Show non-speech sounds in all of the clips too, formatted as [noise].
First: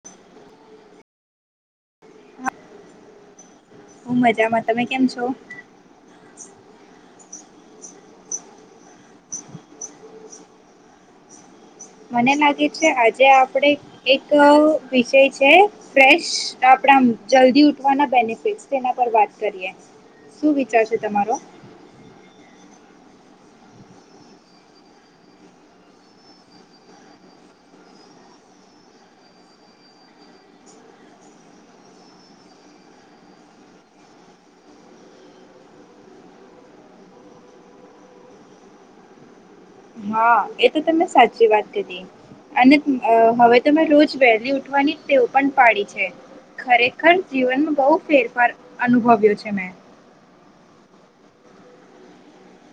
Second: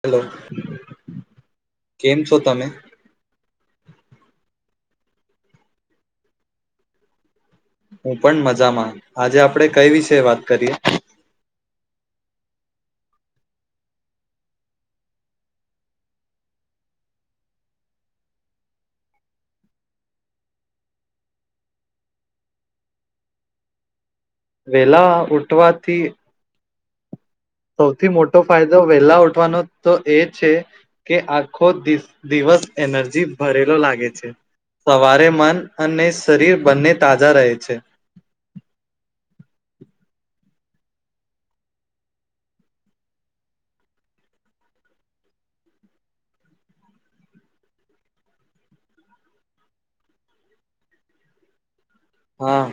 Hello કેમ છો તમે? હુ મજામાં તમે કેમ છો? હું પણ મજામાં આજે આપણેે કઈ વિશે વાત કરીએ. મને લાગે છે આજે આપણે એક વિષય છે ફ્રેશ આપણા જલ્દી ઉઠવાના બેનિફિટસ તેના પર વાત કરીએ શું વિચારશે તમારો. વેલા ઉઠવાથી સૌથી મોટો ફાયદો વહેલા ઉઠવાનો તો એ છે કે આખો દિસ દિવસ એનર્જી ભરેલો લાગે છે સવારે મન અને શરીર બંને તાજા રહે છે. હા એ તો તમે સાચી વાત કરી અને હવે તો મે રોજ વહેલી ઉઠવાની ટેવ પણ પાડી છે ખરેખર જીવનમાં બહુ ફેરફાર અનુભવ્યો છે મેં. હા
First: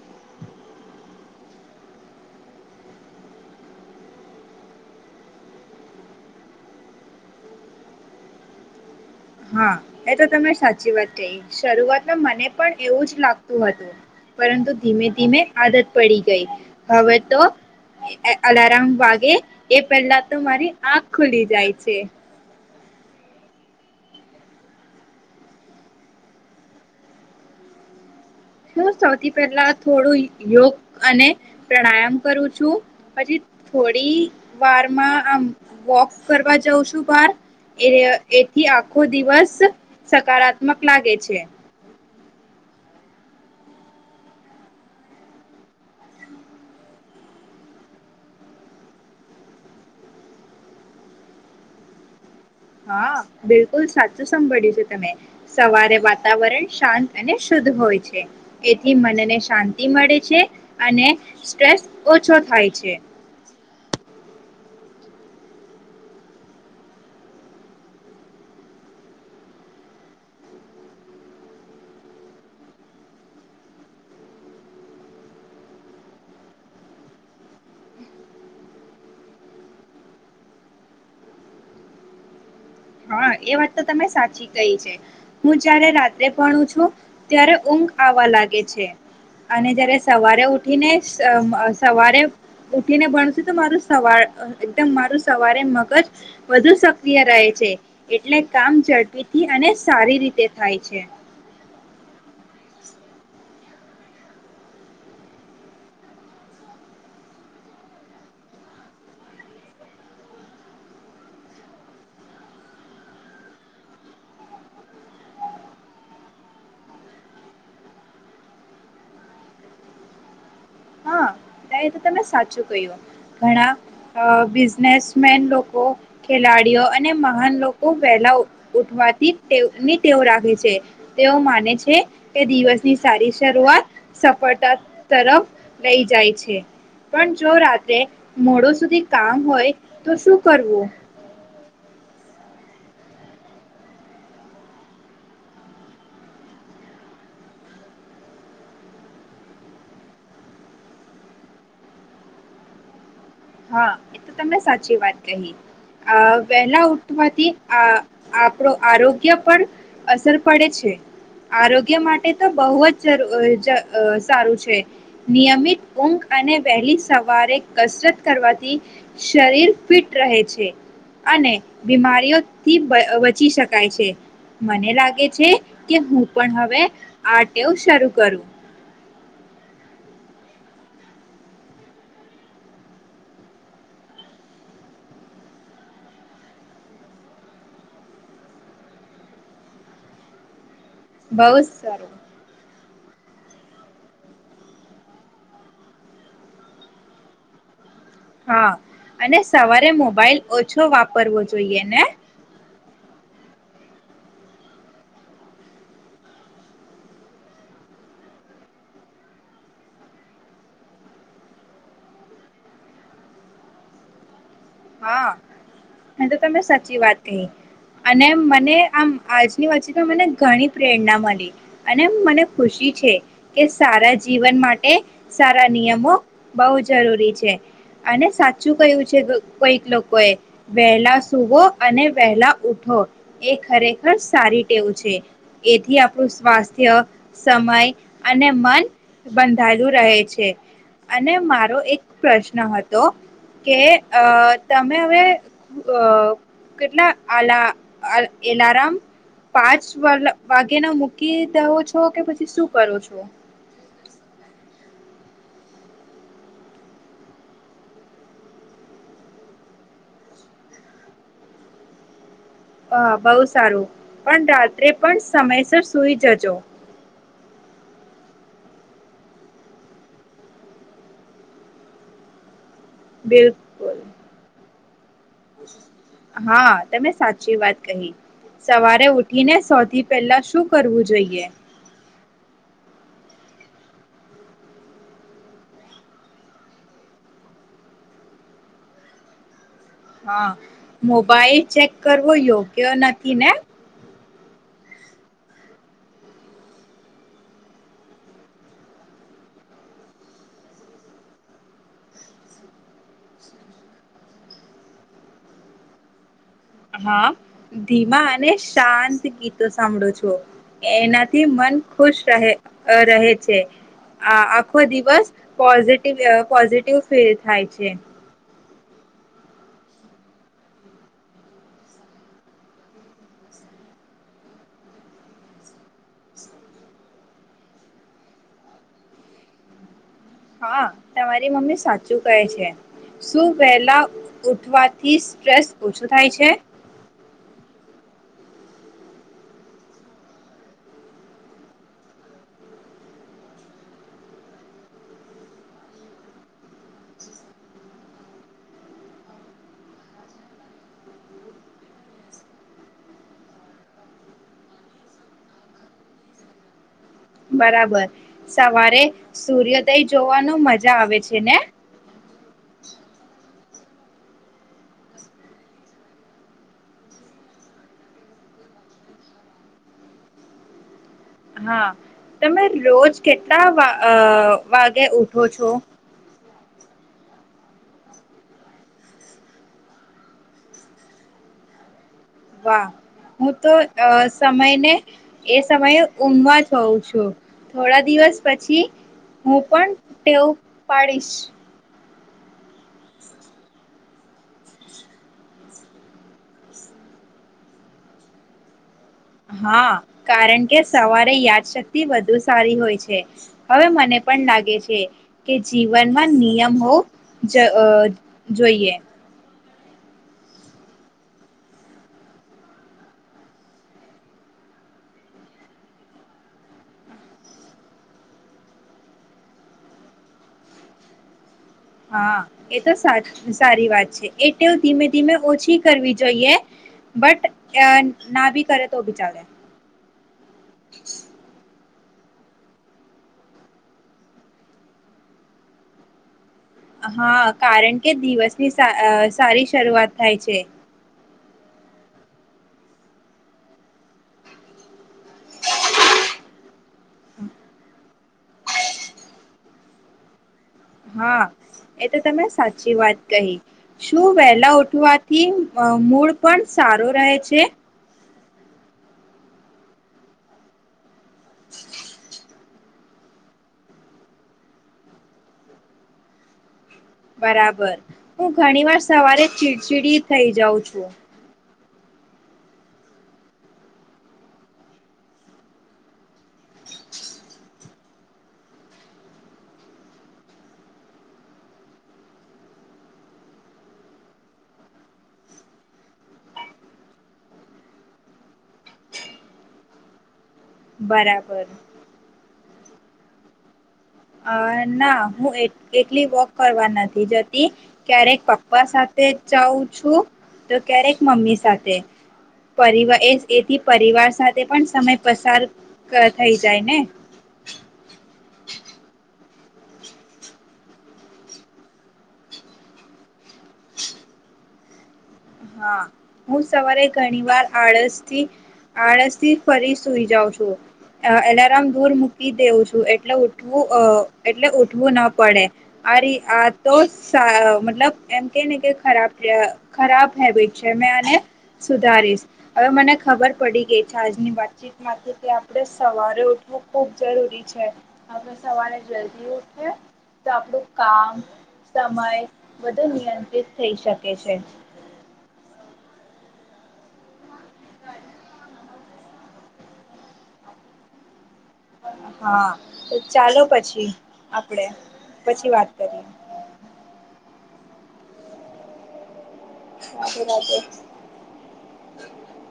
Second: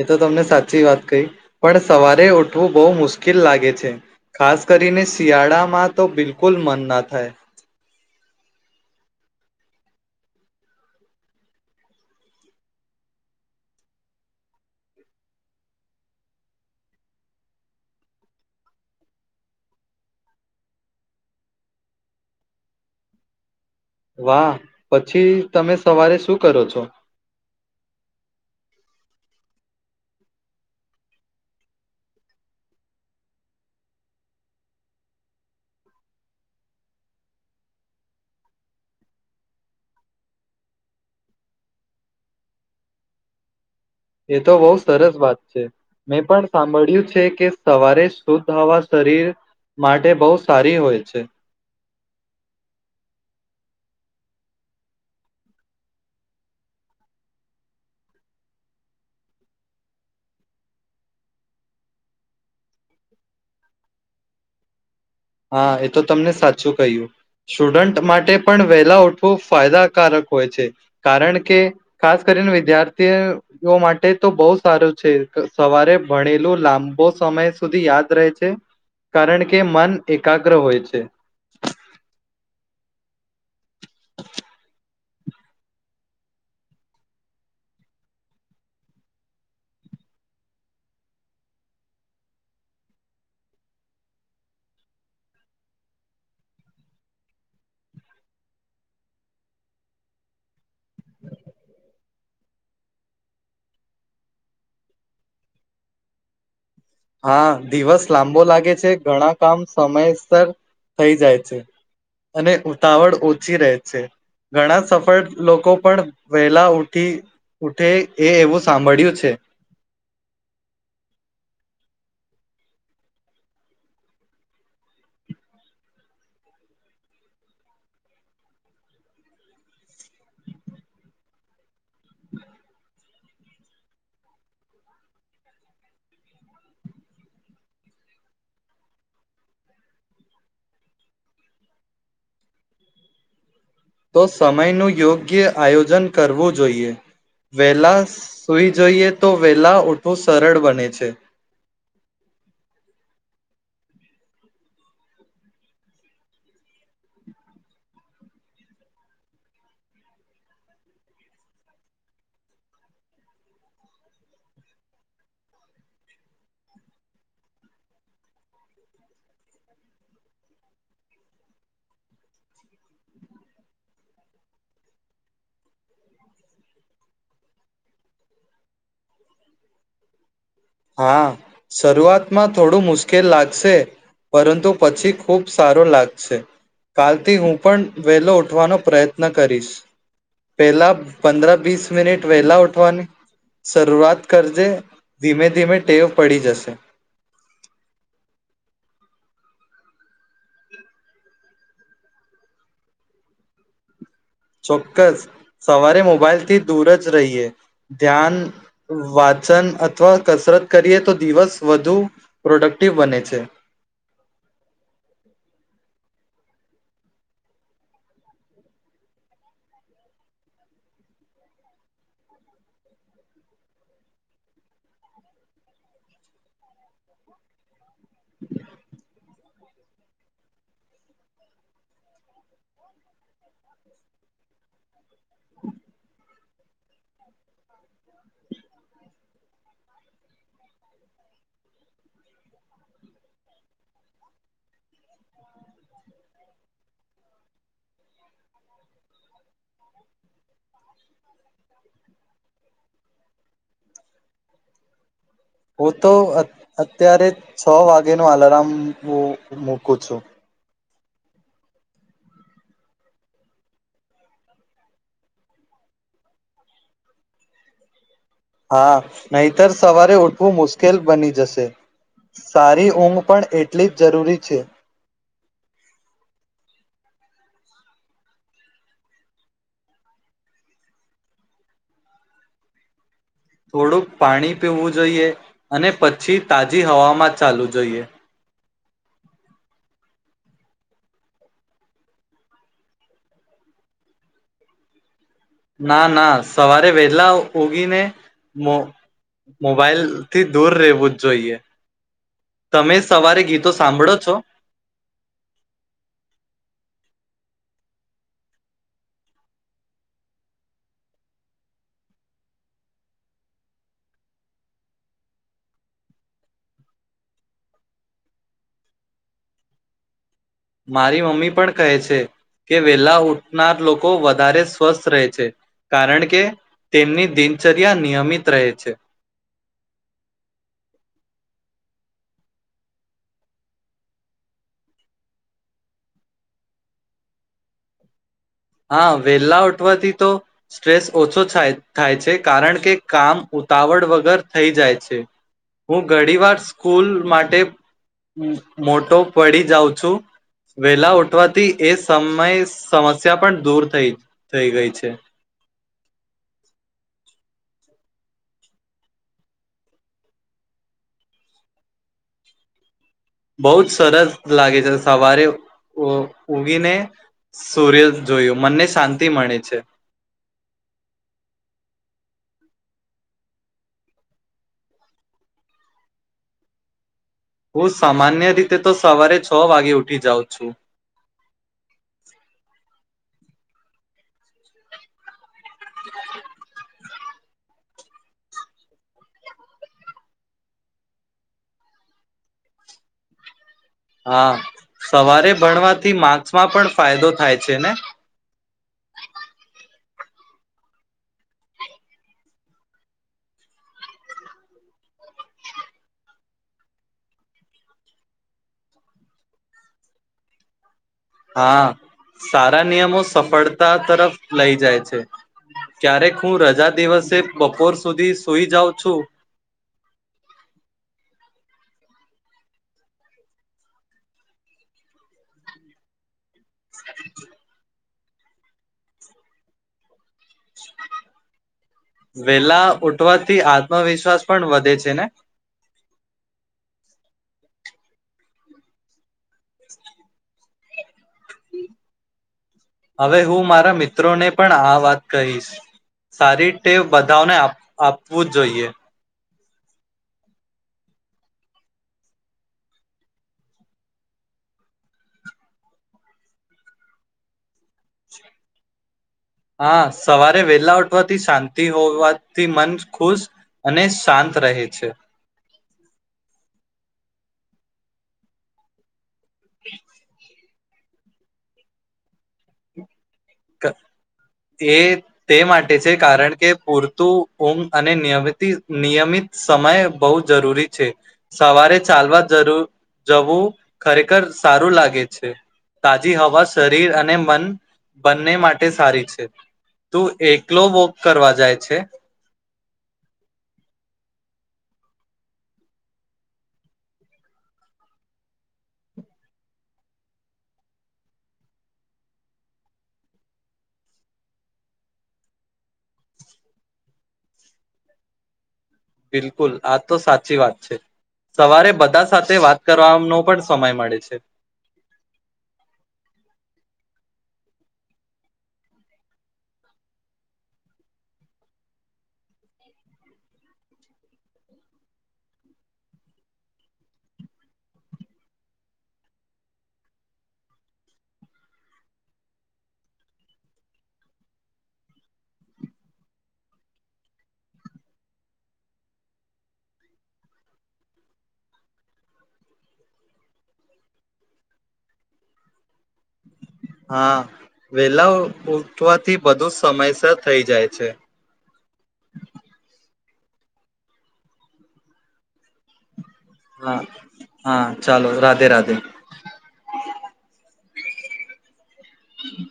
એ તો તમને સાચી વાત કહી પણ સવારે ઉઠવું બહુ મુશ્કેલ લાગે છે ખાસ કરીને શિયાળામાં તો બિલકુલ મન ના થાય. હા એ તો તમે સાચી વાત કહી શરૂઆતમાં મને પણ એવું જ લાગતું હતું પરંતુ ધીમે ધીમે આદત પડી ગઈ હવે તો એ અલારમ વાગે એ પહેલા તો મારી આંખ ખુલી જાય છે. વાહ પછી તમે સવારે શું કરો છો. હું સૌથી પહેલા થોડું યોગ અને પ્રાણાયામ કરું છું પછી થોડી વારમાં આમ વોક કરવા જઉં છું બાર એ એથી આખો દિવસ સકારાત્મક લાગે છે. એ તો બહુ સરસ વાત છે મેં પણ સાંભળ્યું છે કે સવારે શુદ્ધ હવા શરીર માટે બહુ સારી હોય છે. હા બિલકુલ સાચું સાંભળ્યું છે તમે સવારે વાતાવરણ શાંત અને શુદ્ધ હોય છે એથી મનને શાંતિ મળે છે અને સ્ટ્રેસ ઓછો થાય છે. હા એ તો તમને સાચું કહ્યું સ્ટુડન્ટ માટે પણ વહેલા ઉઠવું ફાયદાકારક હોય છે કારણ કે ખાસ કરીને વિદ્યાર્થીઓ માટે તો બહુ સારું છે સવારે ભણેલું લાંબો સમય સુધી યાદ રહે છે કારણ કે મન એકાગ્ર હોય છે. હા એ વાત તો તમે સાચી કહી છે હું જયારે રાત્રે ભણું છું ત્યારે ઊંઘ આવવા લાગે છે અને જયારે સવારે ઉઠીને સવારે ઉઠીને ભણ છું તો મારું સવાર એકદમ મારું સવારે મગજ વધુ સક્રિય રહે છે. એટલે કામ ઝડપીથી અને સારી રીતે થાય છે. [inaudible] હા દિવસ લાંબો લાગે છે ઘણા કામ સમયસર થઈ જાય છે અને ઉતાવળ ઓછી રહે છે ઘણા સફળ લોકો પણ વહેલા ઉઠી ઉઠે એ એવું સાંભળ્યું છે. હા તમે સાચું કહ્યું ઘણા બિઝનેસમેન લોકો ખેલાડીઓ અને મહાન લોકો વહેલા ઉઠવાથીની વ રાખે છે તેઓ માને છે કે દિવસની સારી શરૂઆત સફળતા તરફ લઈ જાય છે. પણ જો રાત્રે મોડો સુધી કામ હોય તો શું કરવું. તો સમયનું યોગ્ય આયોજન કરવું જોઈએ વેલા સુઈ જોઈએ તો વેલા ઉઠવું સરળ બને છે. હા એ તો તમે સાચી વાત કહી આ વહેલા ઉઠવાથી આ આપણો આરોગ્ય પર અસર પડે છે આરોગ્ય માટે તો બહુ જ સારું છે નિયમિત ઊંઘ અને વહેલી સવારે કસરત. કરવાથી શરીર ફિટ રહે છે અને બીમારી થી બચી શકાય છે મને લાગે છે હા શરૂઆતમાં થોડું મુશ્કેલ લાગશે પરંતુ પછી ખુબ સારુ લાગશે કાલથી હું પણ વેલો ઉઠવાનો પ્રયત્ન કરીશ પેલા. બહુ પંદર જ વીસ સારું મિનિટ વહેલા ઉઠ. ઉઠવાની ની શરૂઆત કરજે ધીમે. ધીમે ટેવ પડી જશે. હા અને સવારે મોબાઈલ ઓછો વાપરવો જોઈએ ને. ચોક્કસ સવારે મોબાાઈલથી દૂર જ રહીએ ધ્યાન વાચન અથવા કસરત કરીએ તો દિવસ વધુ પ્રોડક્ટિવ બને છે. હા. તો તમે સાચી વાત કહી અને મને આમ આજની વચ્ચે તો મને ઘણી પ્રેરણા મળી અને મને ખુશી છે કે સારા જીવન માટે સારા નિયમો બહુ જરૂરી છે. અને સાચું કયું છે. કઈક લોકો એ વહેલા સૂવો અને વહેલા ઉઠો એ ખરેખર સારી ટેવું છે. એથી આપણું. સ્વાસ્થ્ય સમય અને મન બંધાયેલું રહે છે અને મારો એક પ્રશ્ન હતો કે. અ તમે હવે કેટલા અ એલારમ. પાંચ વ વાગે ના મૂકી દવો છો કે પછી શું કરો છો. હું તો અ અત્યારે છ વાગેનો આલાર્મ હું મૂકું છું. હા બહુ સારું, પણ રાત્રે પણ સમયસર સુઈ જજો. હા નહીંતર સવારે ઉઠવું મુશ્કેલ બની જશે. સારી ઊંઘ પણ એટલી બિલકુલ જ જરૂરી છે. હા તમે સાચી વાત કહી, સવારે ઉઠીને સૌથી પહેલા શું કરવું જોઈએ? થોડુંક પાણી પીવું જોઈએ અને પછી તાજી હવામાં ચાલવું જોઈએ. હા, મોબાઈલ ચેક કરવો યોગ્ય નથી ને? ના, ના સવારે વહેલા ઊંગીને મો મોબાઈલ થી દૂર રહેવું જ જોઈએ. તમે સવારે ગીતો સાંભળો છો? હા ધીમા અને શાંત ગીતો સાંભળું છું. એનાથી મન ખુશ રહે અહ રહે છે. આખો દિવસ પોઝિટીવ પોઝિટિવ ફીલ થાય છે. મારી મમ્મી પણ કહે છે કે વહેલા ઊઠનાર લોકો વધારે સ્વસ્થ રહે છે, કારણ કે તેમની દિનચર્યા નિયમિત રહે છે. હા તમારી મમ્મી સાચું કહે છે. શું વહેલા ઉઠવાથી સ્ટ્રેસ ઓછું થાય છે? હા વેલા ઉઠવાથી તો સ્ટ્રેસ ઓછો થાય થાય છે કારણ કે કામ ઉતાવળ વગર થઈ જાય છે. હું ઘણી વાર સ્કૂલ માટે મોટો પડી જાઉં છું, વેલા ઉઠવાથી એ સમય સમ સ્યા પણ દૂર થઈ થઈ ગઈ છે. બરાબર, સવારે સૂર્યોદય જોવાનું મજા આવે છે ને? બહું જ સરસ લાગે છે સવારે ઊંઘીને સૂર્ય જોયું મનને શાંતિ મળે છે. હા, તમે રોજ કેટલા વા અહ વાગે ઉઠો છો? હું સામાન્ય રીતે તો સવારે છ વાગે ઉઠી જાઉં છું. હા, હું તો અહ સમયને એ સમયે ઊંઘમાંજ હોઉં છું. હમ્મ. થોડા દિવસ પછી હું પણ ટેવ પાડીશ. હા સવારે ભણવાથી માર્ક્સમાં પણ ફાયદો થાય છે ને? હા કારણ કે સવારે યાદશક્તિ વધુ સારી હોય છે. હવે મને પણ લાગે છે કે જીવનમાં નિયમ હોવું જ અહ જોઈએ. હા સારા નિયમો સફળતા તરફ લઈ જાય છે ક્યારેક હું રજા દિવસે બપોર સુધી સુઈ જાઉં છું. હા એ તો સારી વાત છે એવ ધીમે ધીમે ઓછી કરવી જોઈએ. બટ અ. ના ભી કરે તો ભી ચાલે. વેલા ઉઠવાથી આત્મવિશ્વાસ પણ વધે છે ને. હા કારણ કે દિવસની સારી શરૂઆત થાય છે. હવે હું મારા મિત્રોને પણ આ વાત કહીશ સારીીતે બધાને આપવું જોઈએ. હા એ તો તમે સાચી વાત કહી શું વહેલા ઉઠવાથી મૂળ પણ સારો રહે છે. હા સવારે વેલાટ. વાથી શાંતિ હોવા. થી મન ખુશ અને શાંત રહે છે. બરાબર હું ઘણી વાર સવારે. ચીડચીડી થઈ જાઉં છું. છે. એ તે માટે છે કારણ કે પૂરતું ઊંઘ અને નિયમિત નિયમિત સમય બહુ જરૂરી છે સવારે ચાલવા જરૂર જવું ખરેખર સારું લાગે છે તાજી હવા શરીર અને મન. બંને માટે સારી છે તું એક. ક્લો વોક કરવા બરાબર જાય છે. અ ના હું એટલી વોક કરવા નથી જતી ક્યારેક પપ્પા સાથે જાઉં છું તો ક્યારેક મમ્મી સાથે પરવાર એથી પરિવાર સાથે પણ સમય પસાર થઈ જાય ને. બિલકુલ આ તો સાચી વાત છે સવારે બધા સાથે વાત કરવાનો પણ સમય મળે છે. હા હું સવારે ઘણી વાર આળસથી આળસથી ફરી સુઈ જાઉં છું એલાર્મ દૂર મૂકી દેઉં છું એટલે ઉઠવું એટલે ઉઠવું ના પડે આ આ તો મતલબ એમ કેને કે ખરાબ ખરાબ. હેબિટ છેને સુધારીશ હવે મને ખબર પડી ગઈ છે આજની વાતચીતમાંથી કે આપણે સવારે ઉઠવું ખૂબ જરૂરી છે આપણે સવારે જલ્દી ઉઠ તો આપણું કામ સમય બધું નિયંત્રિત થઈ શકે છે. હા વેલા ઉઠવાથી બધું સમયસર થઇ જાય છે. હા ચાલો પછી આપડે પછી વાત કરીએ. હા હા ચાલો રાધે રાધે. રાધે રાધે હમ્મ.